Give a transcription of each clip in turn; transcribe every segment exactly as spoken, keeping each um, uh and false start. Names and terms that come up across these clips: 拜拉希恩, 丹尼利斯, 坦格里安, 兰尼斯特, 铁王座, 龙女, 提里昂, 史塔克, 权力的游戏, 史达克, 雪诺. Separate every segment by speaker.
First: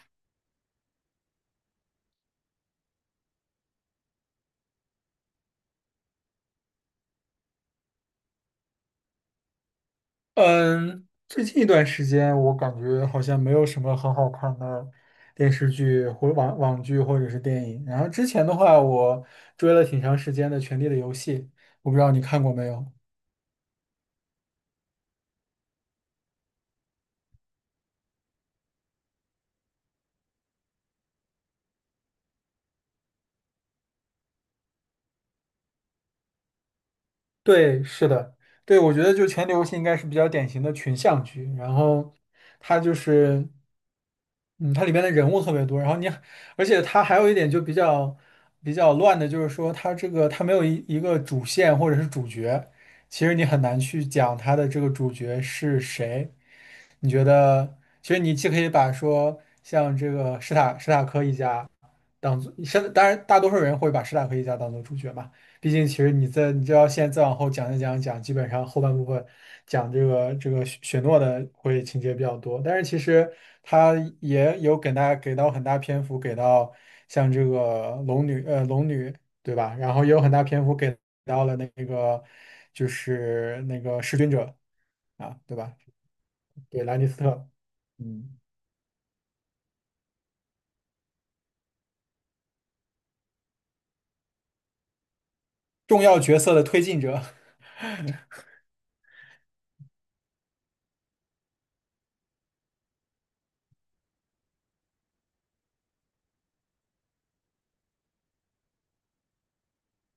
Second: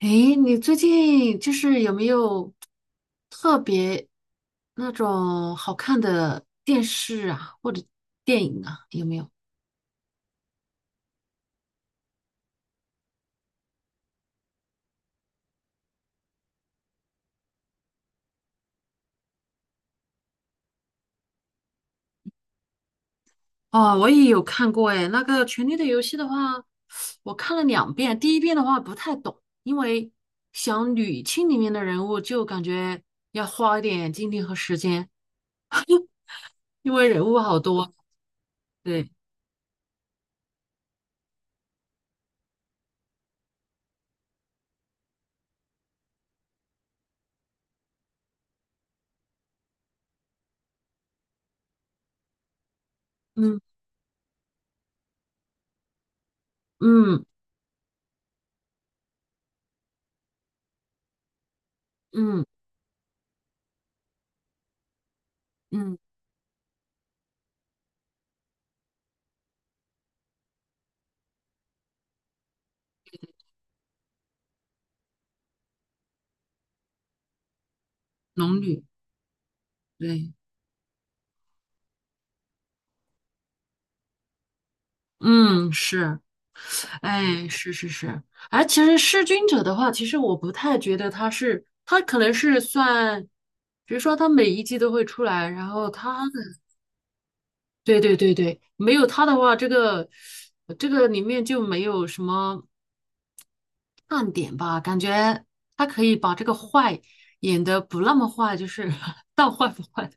Speaker 1: 诶，你最近就是有没有特别那种好看的电视啊，或者电影啊？有没有？
Speaker 2: 嗯，最近一段时间我感觉好像没有什么很好看的电视剧或网网剧或者是电影。然后之前的话，我追了挺长时间的《权力的游戏》，我不知道你看过没有。
Speaker 1: 哦，我也有看过诶，那个《权力的游戏》的话，我看了两遍。第一遍的话不太懂，因为想捋清里面的人物，就感觉要花一点精力和时间，因为人物好
Speaker 2: 对，
Speaker 1: 多。
Speaker 2: 是的，对，我觉
Speaker 1: 对，
Speaker 2: 得就前流戏应该是比较典型的群像剧，然后它就是，嗯，它里边的人物特别多，然后你，而且它还有一点就比较比较乱的，就是说它这个它没有一一个主线或者是主角，其实你
Speaker 1: 嗯
Speaker 2: 很难去讲它的这个主角是谁。你觉
Speaker 1: 嗯
Speaker 2: 得，其实你既可以把说像这个史塔史塔克一家。当
Speaker 1: 嗯
Speaker 2: 做现当然，大多数人会把史塔克一家当做主角嘛。毕竟，其
Speaker 1: 嗯，
Speaker 2: 实你在你就要现在再往后讲一讲讲，基本上后半部分讲这个这个雪雪诺的会情节比较多。但是其实他也有给大家给到很大篇幅，给到像这个龙女
Speaker 1: 龙
Speaker 2: 呃
Speaker 1: 女，
Speaker 2: 龙女对吧？然后也有很
Speaker 1: 对，
Speaker 2: 大篇幅给到了那个就是那个弑君者啊对
Speaker 1: 嗯
Speaker 2: 吧？
Speaker 1: 是。
Speaker 2: 对，兰尼斯
Speaker 1: 哎，
Speaker 2: 特，
Speaker 1: 是是是，
Speaker 2: 嗯，
Speaker 1: 哎，其实弑君者的话，其实我不太觉得他是，他可能是算，比如说他每一季都会出来，然后
Speaker 2: 重要
Speaker 1: 他的，
Speaker 2: 角色的推进者。
Speaker 1: 对对对对，没有他的话，这个这个里面就没有什么看点吧，感觉他可以把这个坏演得不那么坏，就是 到坏不坏，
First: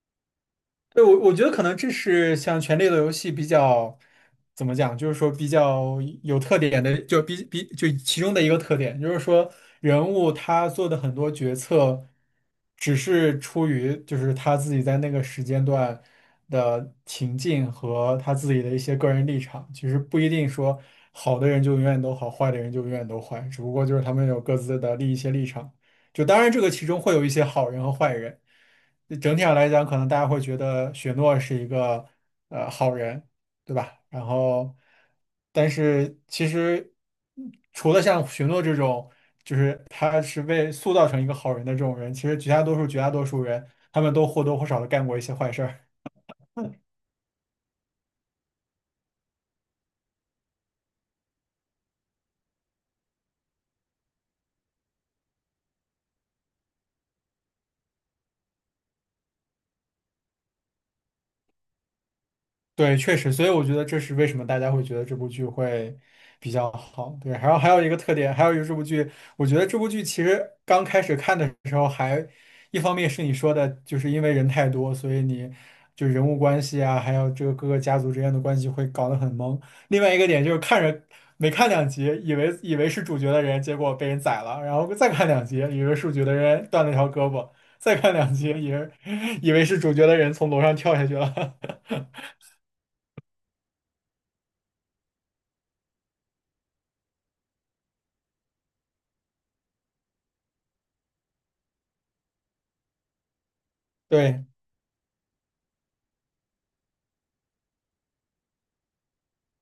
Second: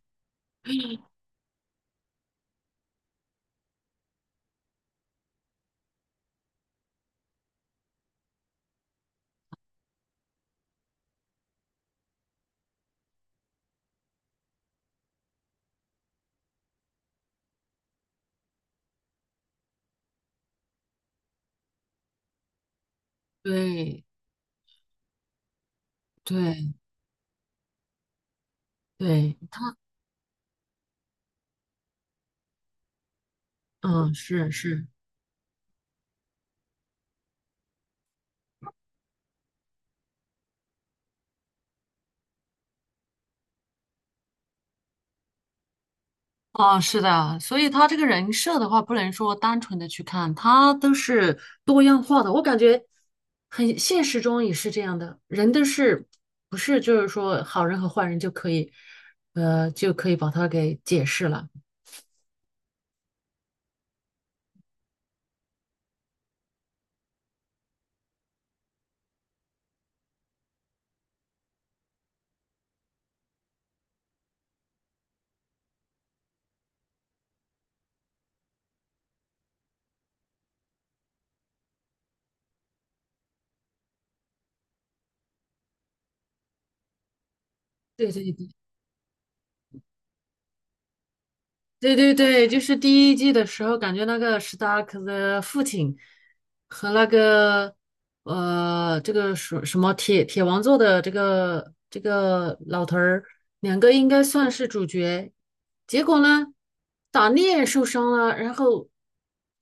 Speaker 2: 对，我我觉得可能这是像《权力的游戏》比较怎么讲，就是说比较有特点的，就比比就其中的一个特点，就是说人物他做的很多决策，只是出于就是他自己在那个时间段的情境和他自己的一些个人立场，其实不一定说好的人就永远都好，坏的人就永远都坏，只不过就
Speaker 1: 对
Speaker 2: 是他们有各自的立一些立场。就当然这个
Speaker 1: 对
Speaker 2: 其中会有一些好人和坏人。整
Speaker 1: 对，
Speaker 2: 体上来
Speaker 1: 他
Speaker 2: 讲，可能大家会觉得雪诺是一个呃好人，对吧？
Speaker 1: 嗯
Speaker 2: 然
Speaker 1: 是
Speaker 2: 后，
Speaker 1: 是。
Speaker 2: 但是其实嗯除了像雪诺这种，就是他是被塑造成一个好人的这种人，其实绝大多数绝大多数人，他们都或多或少的干过一些坏事儿。
Speaker 1: 啊，是的，所以他这个人设的话，不能说单纯的去看，他都是多样化的。我感觉很现实中也是这样的，人都是不是就是说好人和坏人就可以，呃，就可以把他给解释了。
Speaker 2: 对，确实，所以我觉得这是为什么大家会觉得这部剧会比较好。对，还有还有一个特点，还有一个这部剧，我觉得这部剧其实刚开始看的时候还，一方面是你说的，就是因为人太多，所以你就人物关系啊，还有这个各个家族之间的关系会搞得很懵。另外一个点就是看着没看两集，以为以为是主角的人，结果被人宰了，然后再看两集，以为是主角的人断了条胳膊，再
Speaker 1: 对
Speaker 2: 看
Speaker 1: 对
Speaker 2: 两集，
Speaker 1: 对，
Speaker 2: 以为 以为是主角的人从楼上跳下去了。
Speaker 1: 对对 对，就是第一季的时候，感觉那个史达克的父亲和那个呃，这个什什么铁铁王座的这个这个老头儿，两个应该
Speaker 2: 对，
Speaker 1: 算是主角。结果呢，打猎受伤了，然后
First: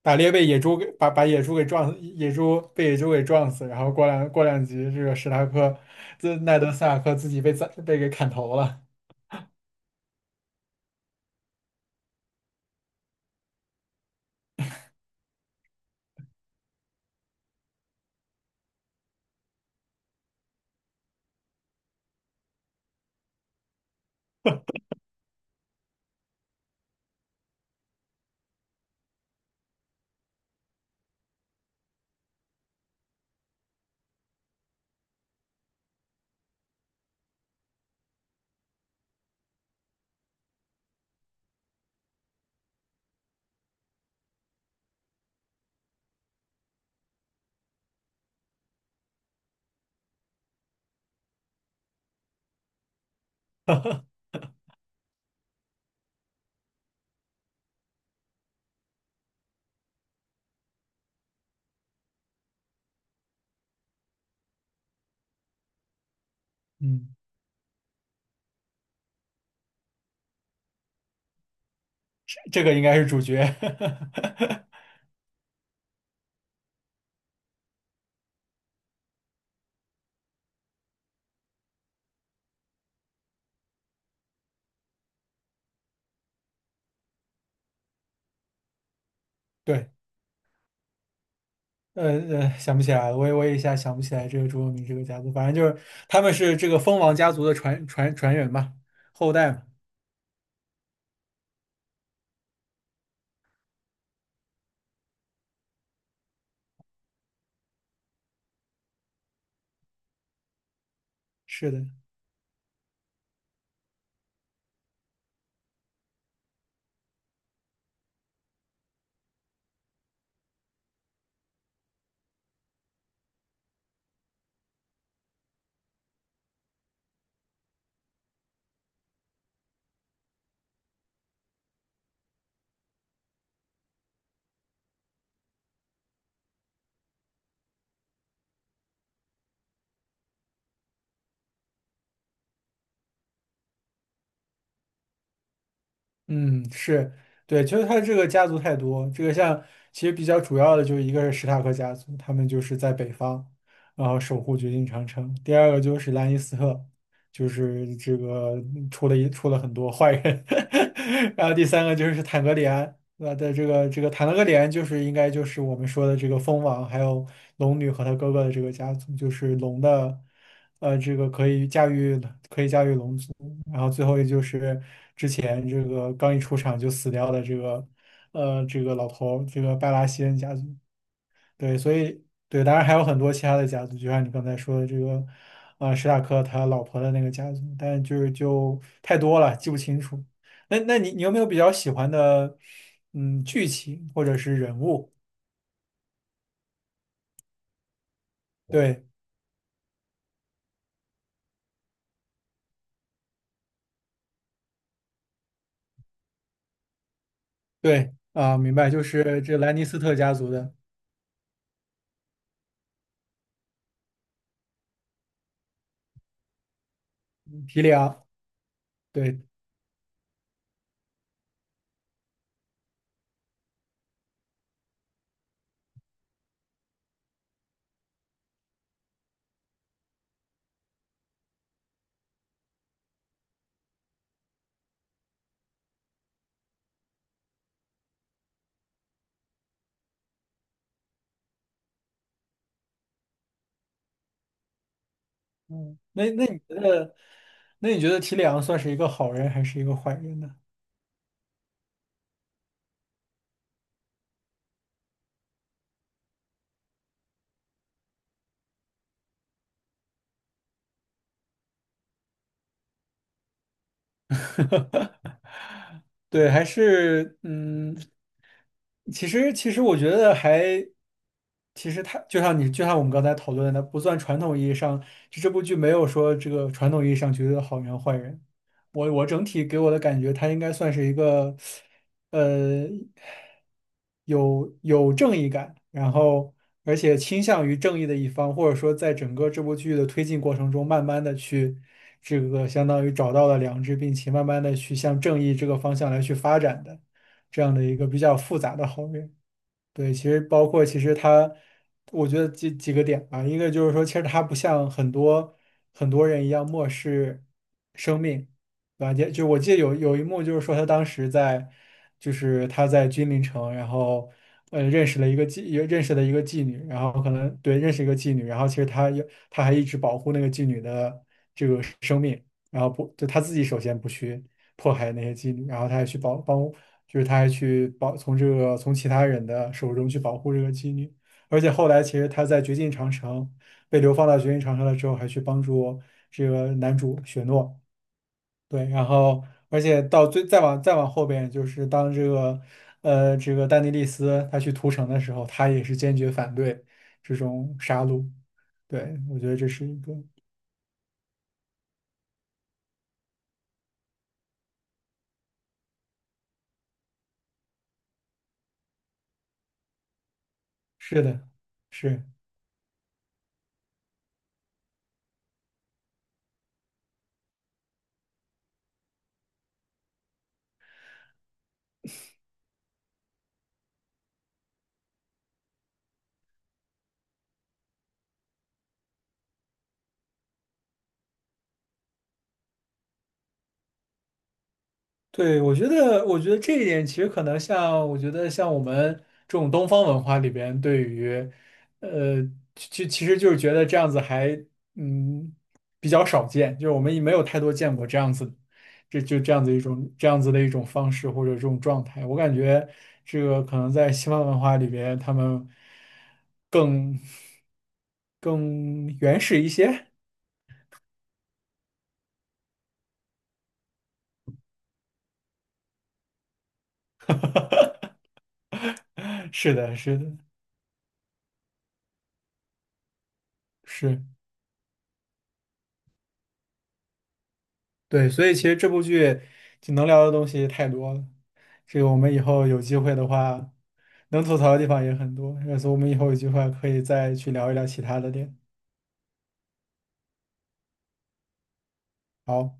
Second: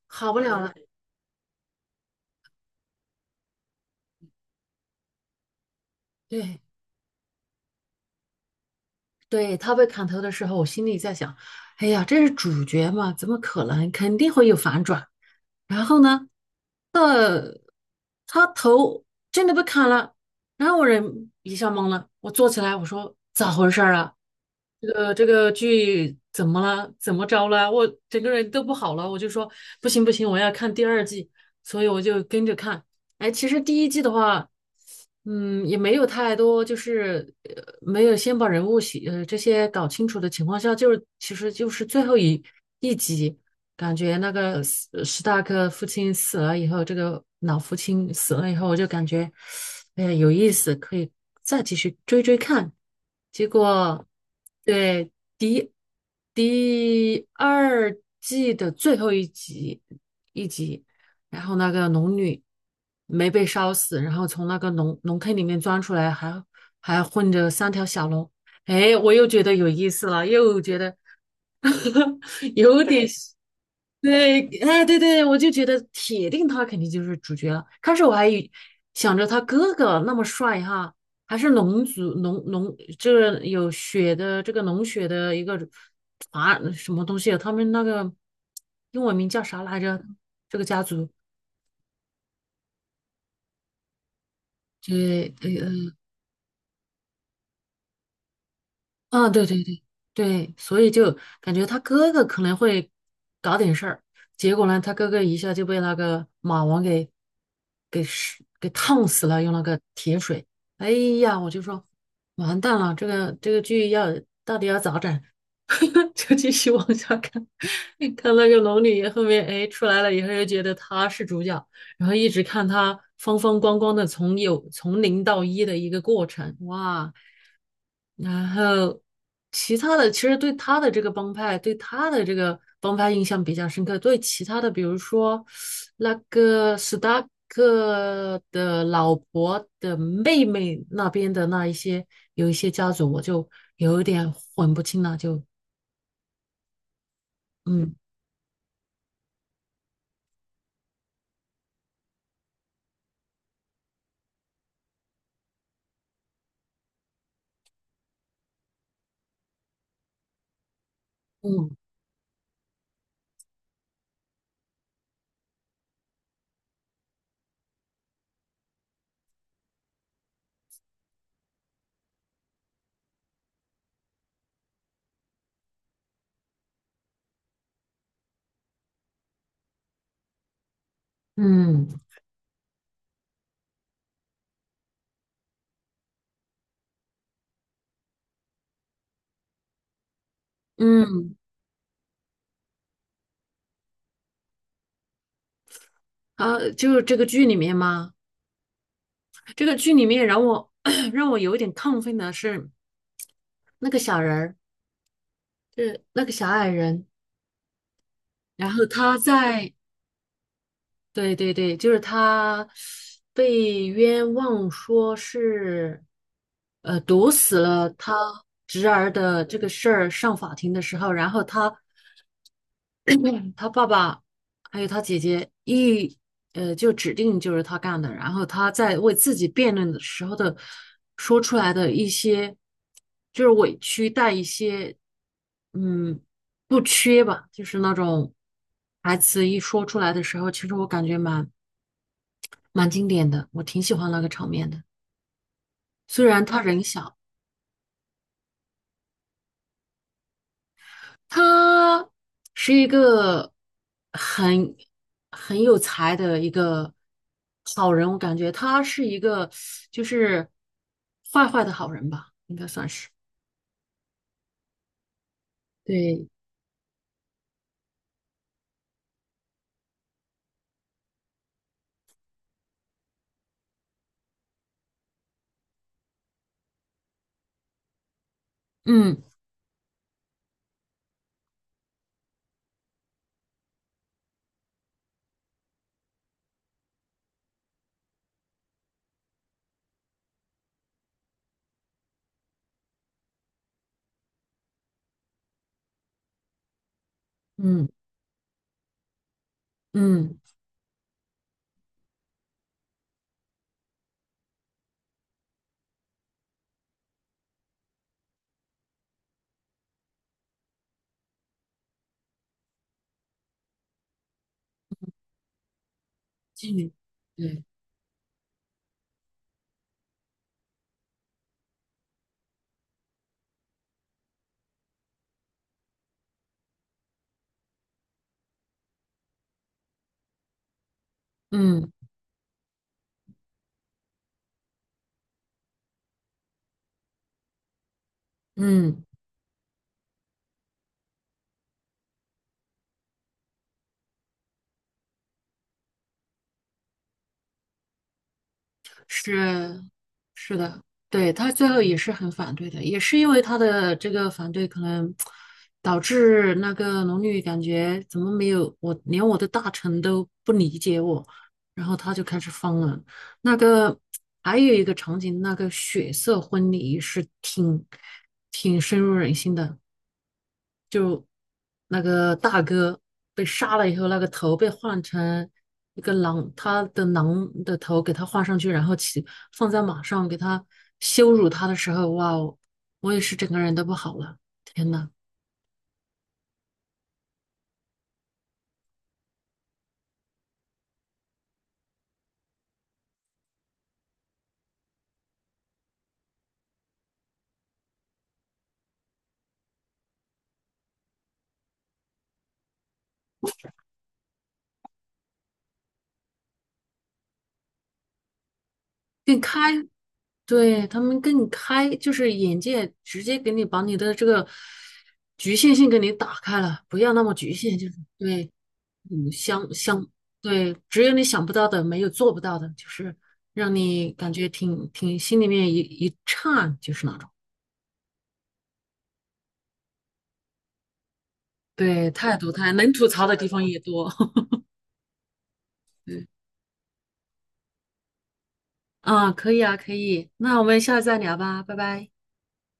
Speaker 2: 打猎
Speaker 1: 好不
Speaker 2: 被
Speaker 1: 了
Speaker 2: 野
Speaker 1: 了。
Speaker 2: 猪给把把野猪给撞，死，野猪被野猪给撞死，然后过两过两集，这个史塔克，这奈
Speaker 1: 对
Speaker 2: 德·斯塔克自己被宰被给砍头了。
Speaker 1: 对，他被砍头的时候，我心里在想，哎呀，这是主角嘛，怎么可能？肯定会有反转。然后呢，呃，他头真的被砍了，然后我人一下懵了，我坐起来，我说咋回事儿啊？这个这个剧怎么了？怎么着了？我整个人都不好了，我就说不行不行，我要看第二季，所以我就跟着看。哎，其实第一季的话，嗯，也没有太多，就是呃，没有先把人物写呃这些搞清楚的情况下，就是其实就是最后一一集。感觉那个史史大哥父亲死了以后，这个老父亲死了以后，我就感觉，哎呀，有意思，可以再继续追追看。结果，对，第第二季的最后一集，一集，然后那个龙女没被烧死，然后从那个龙龙坑里面钻出来，还还
Speaker 2: 嗯，
Speaker 1: 混着三条小龙。哎，我又觉得有意思了，又觉得
Speaker 2: 这 这个应
Speaker 1: 有
Speaker 2: 该
Speaker 1: 点
Speaker 2: 是主角。
Speaker 1: 对，对，哎，对对，我就觉得铁定他肯定就是主角了。开始我还以想着他哥哥那么帅哈，还是龙族龙龙，这个有血的这个龙血的一个啊什么东西啊，他们那个英文名叫啥 来
Speaker 2: 对，
Speaker 1: 着？这个家族，
Speaker 2: 呃呃，想不起来了，我也我也一下想不起来这个朱文明这个家族，
Speaker 1: 对，
Speaker 2: 反正就是他们是这个蜂王家族的传传传人嘛，
Speaker 1: 啊，
Speaker 2: 后
Speaker 1: 对
Speaker 2: 代
Speaker 1: 对
Speaker 2: 嘛。
Speaker 1: 对对，所以就感觉他哥哥可能会搞点事儿，结果呢，他哥哥一下就被那个马王给给是给烫死了，用那个铁水。哎呀，我就
Speaker 2: 是
Speaker 1: 说
Speaker 2: 的，
Speaker 1: 完蛋了，这个这个剧要到底要咋整？就继续往下看，看那个龙女后面，哎，出来了以后又觉得她是主角，然后一直看她风风光光的从有从零到一的一个过程，哇。然后其他的，其实对他的这个帮派，对他的这个帮派印象比较深刻。对其他的，比如说那个史达克的老婆的妹妹那边的那一些，有一些家族，我就有一点混不清了。就。
Speaker 2: 嗯，是，对，就是
Speaker 1: 嗯
Speaker 2: 他这个家族太多，这个像其实比较主要的就一个是史塔克家族，他们就是在北方，然后守护绝境长城；第二个就是兰尼斯特，就是这个出了一出了很多坏人；然后第
Speaker 1: 嗯
Speaker 2: 三个就是坦格里安，呃的这个这个谈了个点，就是应该就是我们说的这个蜂王，还有龙女和她哥哥的这个家族，就是龙的，呃，这个可以驾驭可以驾驭龙族，然后最后也就是之前这个刚一出场就死掉的这个，呃，这个老头儿这个拜拉希恩家族。对，
Speaker 1: 嗯
Speaker 2: 所以对，当然还有很多其他的家族，就像你刚才说的这个，呃，史塔克他老婆的那个家族，但就是就太多了，记不清楚。那那你你有
Speaker 1: 嗯。
Speaker 2: 没有比较喜欢的，嗯，剧情或者是人物？
Speaker 1: 啊，就是这个剧里面嘛，
Speaker 2: 对
Speaker 1: 这个剧里面让我 让我有一点亢奋的是那个小人儿，就是那个小矮人。
Speaker 2: 对啊，
Speaker 1: 然
Speaker 2: 明
Speaker 1: 后
Speaker 2: 白，就
Speaker 1: 他
Speaker 2: 是这
Speaker 1: 在，
Speaker 2: 兰尼斯特家族的
Speaker 1: 对对对，就是他被冤枉说是，呃，毒死
Speaker 2: 提
Speaker 1: 了
Speaker 2: 里
Speaker 1: 他
Speaker 2: 昂。
Speaker 1: 侄儿
Speaker 2: 对，
Speaker 1: 的这个事儿上法庭的时候，然后他嗯他爸爸还有他姐姐一呃就指定就是他干的，然后他在为自己辩论的时候的说出来的一些就是委屈，带一些嗯不缺吧，就是那种台词一说出来的时候，其实我感觉蛮蛮经典的，我挺喜欢那个场面的。
Speaker 2: 嗯，
Speaker 1: 虽
Speaker 2: 那
Speaker 1: 然
Speaker 2: 那你
Speaker 1: 他
Speaker 2: 觉
Speaker 1: 人小，
Speaker 2: 得，那你觉得提里昂算是一个好人还是一个坏人呢？
Speaker 1: 他是一个很很有才的一个好人，我感觉他是一个就是坏坏的好人吧，应该算是。对，
Speaker 2: 对，还是嗯，其实其实我觉得还，其实它就像你就像我们刚才讨论的，不算传统意义上，就这部剧没有说这个传统意义上绝对的好人和坏人。我
Speaker 1: 嗯
Speaker 2: 我整体给我的感觉，他应该算是一个。呃，有有正义感，然后而且倾向于正义的一方，或者说在整个这部剧的推进过程中，慢慢的去这个相当于找到了良知，并且慢慢的去向正义这个方向来去发展的这样的
Speaker 1: 嗯
Speaker 2: 一个比较复杂的好人。对，其
Speaker 1: 嗯，
Speaker 2: 实包括其实他，我觉得几几个点吧，一个就是说，其实他不像很多很多人一样漠视生命，对吧？也就我记得有有一幕就是说，他当时在就是他在君临城，然后呃认识了一个妓，也认识了一个妓
Speaker 1: 妓
Speaker 2: 女，
Speaker 1: 女，
Speaker 2: 然后可能
Speaker 1: 对，
Speaker 2: 对认识一个妓女，然后其实他有他还一直保护那个妓女的。然后不就他自己首先不去迫害那些妓女，然后他还去保帮，就是他还去保从这个从其他人的手中去保护这个妓女，而且后
Speaker 1: 嗯
Speaker 2: 来其实他在绝境长城被流放到绝境长城了之后，还去帮助这个男主雪诺，对，
Speaker 1: 嗯。
Speaker 2: 然后而且到最再往再往后边就是当这个呃这个丹尼利斯他去屠城的时候，他也是坚决反对这种杀戮，对，我觉得这
Speaker 1: 是
Speaker 2: 是一个
Speaker 1: 是的，对，他最后也是很反对的，也是因为他的这个反对，可能导致那个龙女感觉怎么没有我，连我的大臣都不理解
Speaker 2: 是
Speaker 1: 我，
Speaker 2: 的。
Speaker 1: 然后他就
Speaker 2: 是，
Speaker 1: 开始疯了。那个还有一个场景，那个血色婚礼是挺挺深入人心的。那个大哥被杀了以后，那个头被换成一个狼，他的狼的头给他换上去，然后骑放在马上给他羞辱他的时候，哇哦，我也是整个人都不好了，天呐！
Speaker 2: 对，我觉得，我觉得这一点其实可能像，我觉得像我们这种东方文化里边，对于，呃，其其实就是觉得这样子还，嗯，比较少见，就是我们也没有太多见过这样子，这就这样子一种这样子的一种方式或者这种状态。我感觉这个可能在西方文化里边，他们更更
Speaker 1: 跟
Speaker 2: 原
Speaker 1: 开
Speaker 2: 始一些。
Speaker 1: 对，他们更开，就是眼界直接给你把你的这个局限性给你打开了，不要那么局限，就是对，嗯，想
Speaker 2: 是的，
Speaker 1: 想，
Speaker 2: 是的，
Speaker 1: 对，只有你想不到的，没有做不到的，就是让你
Speaker 2: 是。
Speaker 1: 感觉挺挺心里面一一颤，就是那种。
Speaker 2: 对，所以其实这部剧就能聊的东西太多了，这个
Speaker 1: 对，
Speaker 2: 我们
Speaker 1: 太
Speaker 2: 以
Speaker 1: 多
Speaker 2: 后
Speaker 1: 太
Speaker 2: 有
Speaker 1: 能
Speaker 2: 机
Speaker 1: 吐
Speaker 2: 会
Speaker 1: 槽
Speaker 2: 的
Speaker 1: 的地方
Speaker 2: 话，
Speaker 1: 也多。
Speaker 2: 能 吐槽的地方也很多，所以我们以
Speaker 1: 对，
Speaker 2: 后有机会可以再去聊一聊其他的点。
Speaker 1: 啊，可以啊，可以，那我们下次再聊吧，拜拜。
Speaker 2: 好。